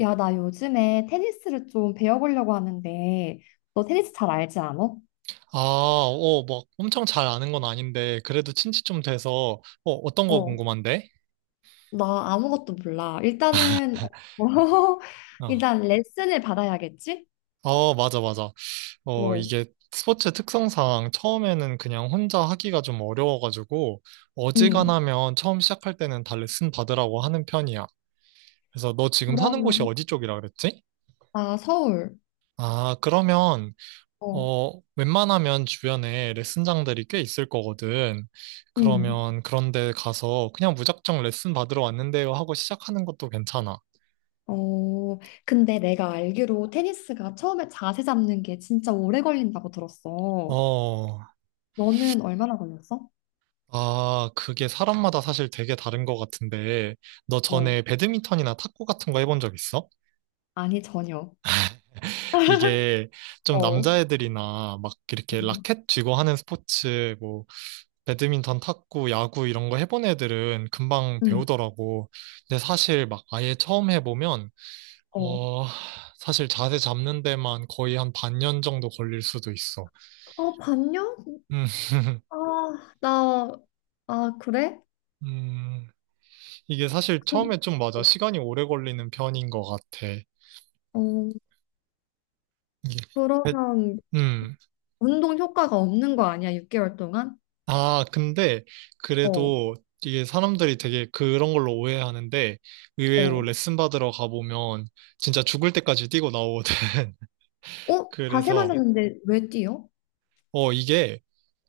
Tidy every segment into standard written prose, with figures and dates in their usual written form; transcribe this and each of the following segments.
야, 나 요즘에 테니스를 좀 배워보려고 하는데, 너 테니스 잘 알지 않아? 아, 막 엄청 잘 아는 건 아닌데, 그래도 친지 좀 돼서, 어떤 거 어, 궁금한데? 나 아무것도 몰라. 일단은, 어, 일단 레슨을 받아야겠지? 어, 맞아, 맞아. 어, 이게 스포츠 특성상 처음에는 그냥 혼자 하기가 좀 어려워가지고, 응. 어지간하면 처음 시작할 때는 다 레슨 받으라고 하는 편이야. 그래서 너 지금 사는 곳이 그러면. 어디 쪽이라 그랬지? 아, 서울. 아, 그러면, 어, 웬만하면 주변에 레슨장들이 꽤 있을 거거든. 응. 그러면 그런데 가서 그냥 무작정 레슨 받으러 왔는데요 하고 시작하는 것도 괜찮아. 어, 근데 내가 알기로 테니스가 처음에 자세 잡는 게 진짜 오래 걸린다고 들었어. 어, 너는 얼마나 걸렸어? 아, 그게 사람마다 사실 되게 다른 것 같은데, 너 어, 전에 배드민턴이나 탁구 같은 거 해본 적 있어? 아니, 전혀. 이게 좀 어, 남자애들이나 막 이렇게 응, 라켓 쥐고 하는 스포츠, 뭐, 배드민턴, 탁구, 야구 이런 거 해본 애들은 금방 응, 배우더라고. 근데 사실 막 아예 처음 해보면, 어. 어, 사실 자세 잡는 데만 거의 한 반년 정도 걸릴 수도 있어. 아, 반년? 음. 아, 나, 아, 그래? 음, 이게 사실 그럼, 처음에 좀 맞아. 시간이 오래 걸리는 편인 것 같아. 어, 이게 배- 그러면 음. 운동 효과가 없는 거 아니야, 6개월 동안? 아, 근데 어, 그래도 이게 사람들이 되게 그런 걸로 오해하는데 의외로 어. 레슨 받으러 가보면 진짜 죽을 때까지 뛰고 나오거든. 어? 자세만 그래서 잡는데 왜 뛰어? 이게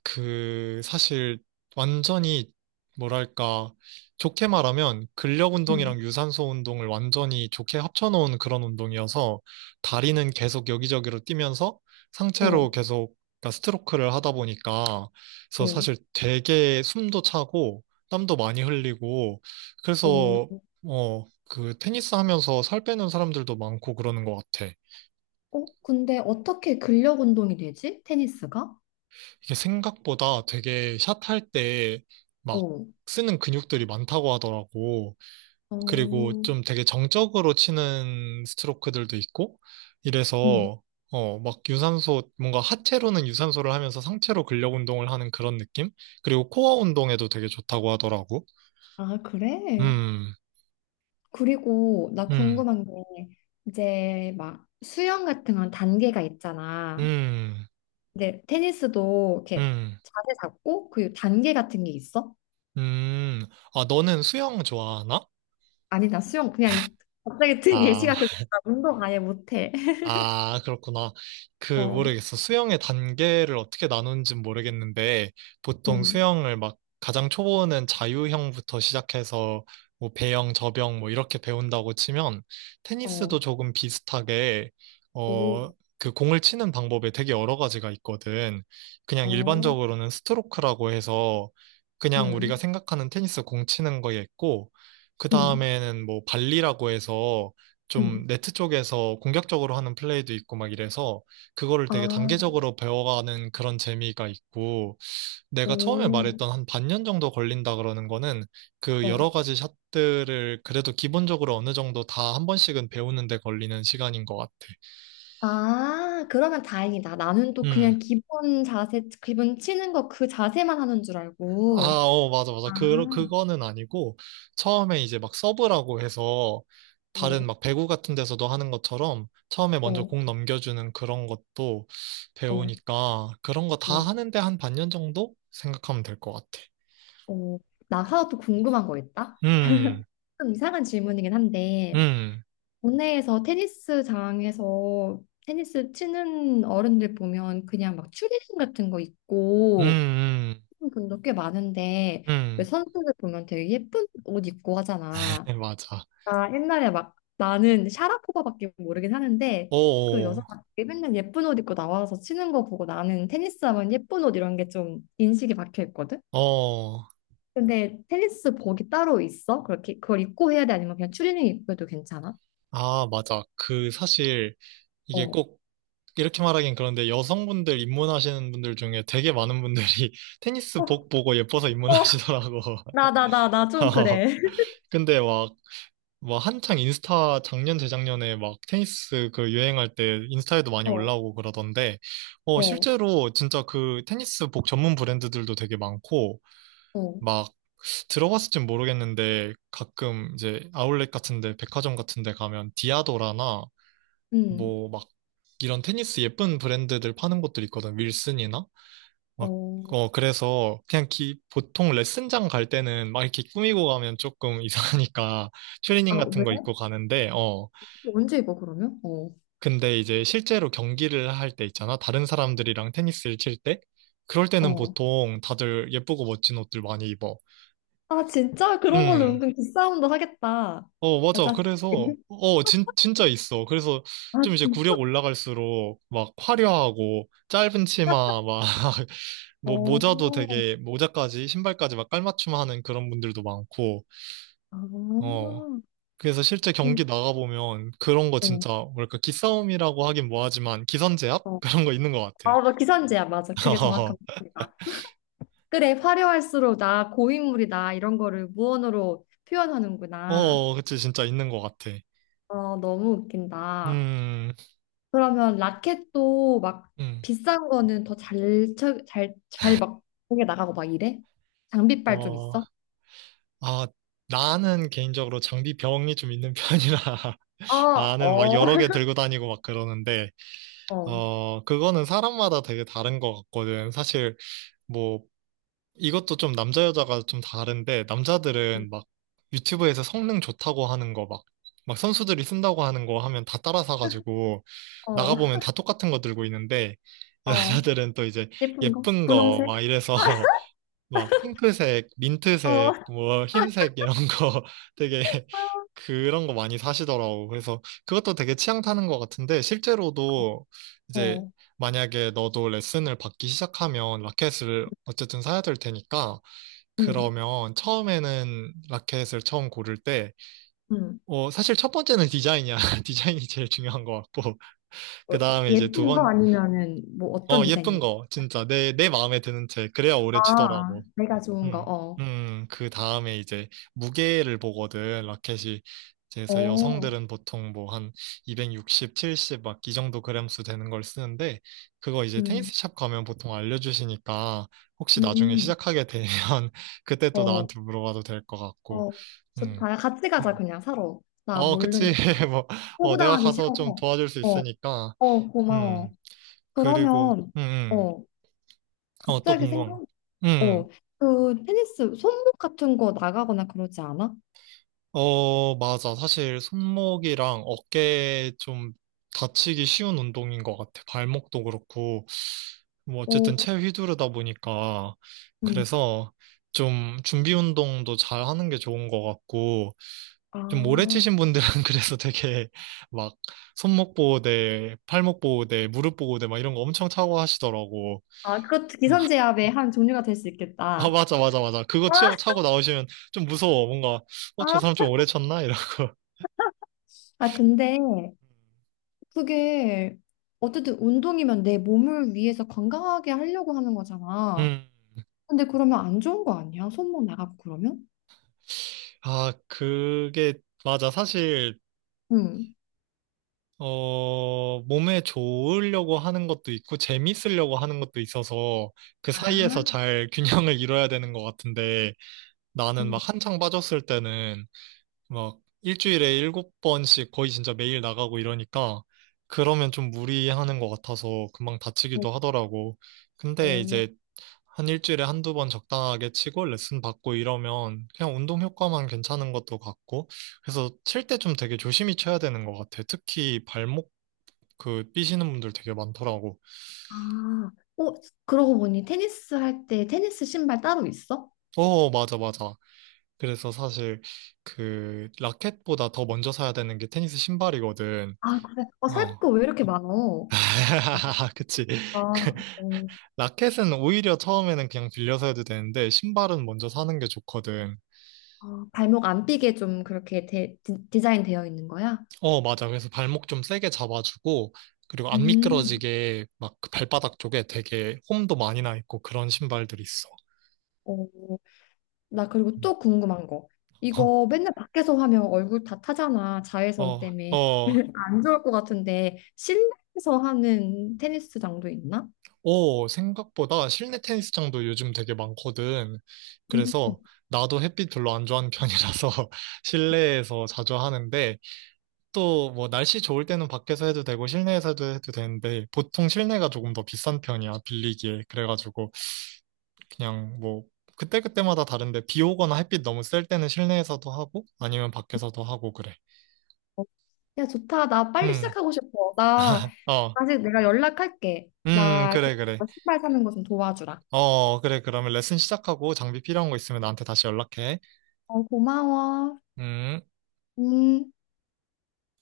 그 사실 완전히, 뭐랄까, 좋게 말하면 근력 응, 운동이랑 유산소 운동을 완전히 좋게 합쳐놓은 그런 운동이어서, 다리는 계속 여기저기로 뛰면서 어, 상체로 계속, 그러니까 스트로크를 하다 보니까, 그래서 어, 사실 되게 숨도 차고 땀도 많이 흘리고 그래서, 어. 어 그 테니스 하면서 살 빼는 사람들도 많고 그러는 것 같아. 어? 근데 어떻게 근력 운동이 되지? 테니스가? 이게 생각보다 되게 샷할 때 막 어, 쓰는 근육들이 많다고 하더라고. 그리고 어, 좀 되게 정적으로 치는 스트로크들도 있고, 응. 이래서, 막 유산소, 뭔가 하체로는 유산소를 하면서 상체로 근력 운동을 하는 그런 느낌? 그리고 코어 운동에도 되게 좋다고 하더라고. 아, 그래? 음. 그리고 나 음. 궁금한 게 이제 막 수영 같은 건 단계가 있잖아. 음. 근데 테니스도 이렇게 음. 자세 잡고 그 단계 같은 게 있어? 음. 아, 너는 수영 좋아하나? 아니, 나 수영 그냥 갑자기 든 아, 예시가 그거나, 운동 아예 못해. 아, 그렇구나. 그, 어, 모르겠어. 수영의 단계를 어떻게 나누는지 모르겠는데, 보통 음, 수영을 막 가장 초보는 자유형부터 시작해서 뭐 배영, 저병 뭐 이렇게 배운다고 치면, 어, 테니스도 조금 비슷하게, 오, 어, 그 공을 치는 방법에 되게 여러 가지가 있거든. 그냥 어, 일반적으로는 스트로크라고 해서 그냥 우리가 음, 생각하는 테니스 공 치는 거에 있고, 그 음, 다음에는 뭐 발리라고 해서 음, 좀 네트 쪽에서 공격적으로 하는 플레이도 있고 막 이래서 그거를 되게 아, 단계적으로 배워가는 그런 재미가 있고, 내가 처음에 오, 말했던 한 반년 정도 걸린다 그러는 거는 그 어. 여러 가지 샷들을 그래도 기본적으로 어느 정도 다 한 번씩은 배우는 데 걸리는 시간인 것 같아. 아, 그러면 다행이다. 나는 또 음. 그냥 기본 자세, 기본 치는 거 그 자세만 하는 줄 아, 알고. 맞아, 맞아. 아, 그거는 아니고, 처음에 이제 막 서브라고 해서, 다른 어, 막 배구 같은 데서도 하는 것처럼, 처음에 먼저 어, 공 넘겨주는 그런 것도 어, 배우니까, 그런 거 다 어, 하는데 한 반년 정도 생각하면 될 것 같아. 어. 나 하나 또 궁금한 거 있다? 음. 좀 이상한 질문이긴 한데, 음. 국내에서 테니스장에서 테니스 치는 어른들 보면 그냥 막 추리닝 같은 거 입고 음. 하는 분도 꽤 많은데 음. 왜 음. 선수들 보면 되게 예쁜 옷 입고 하잖아. 맞아. 나 옛날에 막 나는 샤라포바밖에 모르긴 하는데 그 오, 여자가 되게 맨날 예쁜 옷 입고 나와서 치는 거 보고, 나는 테니스 하면 예쁜 옷 이런 게 좀 인식이 박혀 있거든. 어, 어. 근데 테니스 복이 따로 있어? 그렇게 그걸 입고 해야 돼? 아니면 그냥 추리닝 입고 해도 괜찮아? 아, 맞아. 그 사실 이게 어. 꼭 이렇게 말하긴 그런데, 여성분들 입문하시는 분들 중에 되게 많은 분들이 테니스 복 보고 예뻐서 어, 입문하시더라고. 나, 나, 나, 나 좀 그래. 근데 막 한창 인스타 작년, 재작년에 막 테니스 그 유행할 때 인스타에도 많이 어, 올라오고 그러던데, 어, 실제로 진짜 그 테니스 복 전문 브랜드들도 되게 많고, 어, 막 들어봤을진 모르겠는데, 가끔 이제 아울렛 같은데 백화점 같은데 가면 디아도라나 음. 뭐 막 이런 테니스 예쁜 브랜드들 파는 곳들 있거든. 윌슨이나 막 어. 그래서 그냥 기 보통 레슨장 갈 때는 막 이렇게 꾸미고 가면 조금 이상하니까 트레이닝 아, 같은 왜? 거 입고 가는데, 언제 입어, 그러면? 어, 근데 이제 실제로 경기를 할 때 있잖아. 다른 사람들이랑 테니스를 칠 때 그럴 때는 어. 보통 다들 예쁘고 멋진 옷들 많이 입어. 아, 진짜? 그런 걸로 음. 은근 기싸움도 하겠다. 어, 맞아. 맞아. 그래서, 진짜 있어. 그래서 아, 좀 이제 진짜? 구력 올라갈수록 막 화려하고 짧은 치마 막 뭐 어, 모자도 되게, 모자까지 신발까지 막 깔맞춤하는 그런 분들도 많고, 아, 어 그래서 실제 경기 음, 나가보면 그런 거 어, 진짜, 뭐랄까, 기싸움이라고 하긴 뭐하지만 기선제압 어. 그런 거 있는 것 같아. 아, 너 기선제야. 맞아. 그게 정확한 말이다. 그래, 화려할수록 나 고인물이다. 이런 거를 무언으로 표현하는구나. 그치, 진짜 있는 것 같아. 어, 너무 웃긴다. 음음어아 그러면 라켓도 막 비싼 거는 더 잘, 쳐- 잘, 잘 막, 공에 나가고 막 이래? 장비빨 좀 있어? 나는 개인적으로 장비 병이 좀 있는 편이라 어, 나는 막 어, 여러 개 들고 다니고 막 그러는데, 어. 그거는 사람마다 되게 다른 것 같거든, 사실. 뭐 이것도 좀 남자 여자가 좀 다른데, 음, 남자들은 막 유튜브에서 성능 좋다고 하는 거 막 선수들이 쓴다고 하는 거 하면 다 따라 사가지고 어, 나가보면 다 똑같은 거 들고 있는데, 어. 여자들은 또 이제 예쁜 거? 예쁜 거 막 분홍색? 이래서, 막 핑크색, 어, 민트색, 뭐 흰색 이런 거 되게 그런 거 많이 사시더라고. 그래서 그것도 되게 취향 타는 것 같은데, 실제로도 이제 어. 만약에 너도 레슨을 받기 시작하면 라켓을 어쨌든 사야 될 테니까, 음, 그러면 처음에는 라켓을 처음 고를 때 음. 사실 첫 번째는 디자인이야. 디자인이 제일 중요한 것 같고, 어, 그 다음에 이제 두 예쁜 거 번, 아니면은 뭐 어떤 디자인 예쁜 얘기? 거, 진짜 내 마음에 드는 채, 그래야 아, 오래 아. 치더라고. 내가 좋은 거, 음, 어. 그 다음에 이제 무게를 보거든, 라켓이. 그래서 어, 여성들은 보통 뭐 한 260, 70 막 이 정도 그램수 되는 걸 쓰는데, 그거 이제 음, 테니스샵 가면 보통 알려주시니까, 혹시 나중에 음, 시작하게 되면 그때 또 어, 나한테 물어봐도 될 것 같고, 어. 음. 좋다. 같이 가자, 음. 그냥 사러. 나 어, 그치. 모르니까. 뭐, 내가 호구당하기 가서 좀 싫어서. 도와줄 수 어. 있으니까, 어, 고마워. 음, 그리고, 그러면, 어, 어, 또 갑자기 궁금한 생각, 거. 음. 음. 어, 그 테니스 손목 같은 거 나가거나 그러지 않아? 어, 맞아. 사실 손목이랑 어깨 좀 다치기 쉬운 운동인 것 같아. 발목도 그렇고. 뭐 어쨌든 어, 채 휘두르다 보니까. 음. 그래서 좀 준비 운동도 잘 하는 게 좋은 것 같고. 좀 오래 아, 치신 분들은 그래서 되게 막 손목 보호대, 팔목 보호대, 무릎 보호대 막 이런 거 엄청 차고 하시더라고. 아, 그것도 기선제압의 한 종류가 될 수 아, 있겠다. 맞아, 맞아, 맞아. 그거 아, 차고 나오시면 좀 무서워. 뭔가, 저 아, 사람 좀 오래 쳤나? 이런. 아, 근데 그게 어쨌든 운동이면 내 몸을 위해서 건강하게 하려고 하는 거잖아. 음. 근데 그러면 안 좋은 거 아니야? 손목 나가고 그러면? 아, 그게, 맞아. 사실, 응. 몸에 좋으려고 하는 것도 있고, 재밌으려고 하는 것도 있어서, 그 사이에서 아, 잘 균형을 이뤄야 되는 것 같은데, 나는 막 한창 빠졌을 때는, 막, 일주일에 일곱 번씩 거의 진짜 매일 나가고 이러니까, 그러면 좀 무리하는 것 같아서 금방 다치기도 하더라고. 근데 어, 이제 한 일주일에 한두 번 적당하게 치고 레슨 받고 이러면 그냥 운동 효과만 괜찮은 것도 같고, 그래서 칠 때 좀 되게 조심히 쳐야 되는 것 같아. 특히 발목, 그 삐시는 분들 되게 많더라고. 아, 어, 그러고 보니 테니스 할 때 테니스 신발 따로 있어? 어, 맞아, 맞아. 그래서 사실 그 라켓보다 더 먼저 사야 되는 게 테니스 신발이거든. 아, 그래. 어, 살 어. 거 왜 이렇게 많어? 어, 그치. 아, 그 어, 라켓은 오히려 처음에는 그냥 빌려서 해도 되는데, 신발은 먼저 사는 게 좋거든. 아, 발목 안 삐게 좀 그렇게 데, 디, 디자인 되어 있는 거야? 어, 맞아. 그래서 발목 좀 세게 잡아주고, 그리고 안 음. 미끄러지게 막그 발바닥 쪽에 되게 홈도 많이 나 있고 그런 신발들이 있어. 어, 나 그리고 또 궁금한 거. 어, 이거 맨날 밖에서 하면 얼굴 다 타잖아. 자외선 어, 때문에. 어, 안 좋을 것 같은데 실내에서 하는 테니스장도 있나? 오, 생각보다 실내 테니스장도 요즘 되게 많거든. 음. 그래서 나도 햇빛 별로 안 좋아하는 편이라서 실내에서 자주 하는데, 또 뭐 날씨 좋을 때는 밖에서 해도 되고 실내에서 해도 되는데, 보통 실내가 조금 더 비싼 편이야, 빌리기에. 그래가지고 그냥 뭐 그때그때마다 다른데, 비 오거나 햇빛 너무 셀 때는 실내에서도 하고 아니면 밖에서도 하고 그래. 야, 좋다. 나 빨리 음. 시작하고 싶어. 나 어. 아직 내가 연락할게. 나 그- 그래, 그래. 신발 사는 거 좀 도와주라. 어, 그래. 그러면 레슨 시작하고 장비 필요한 거 있으면 나한테 다시 연락해. 어, 고마워. 음. 음.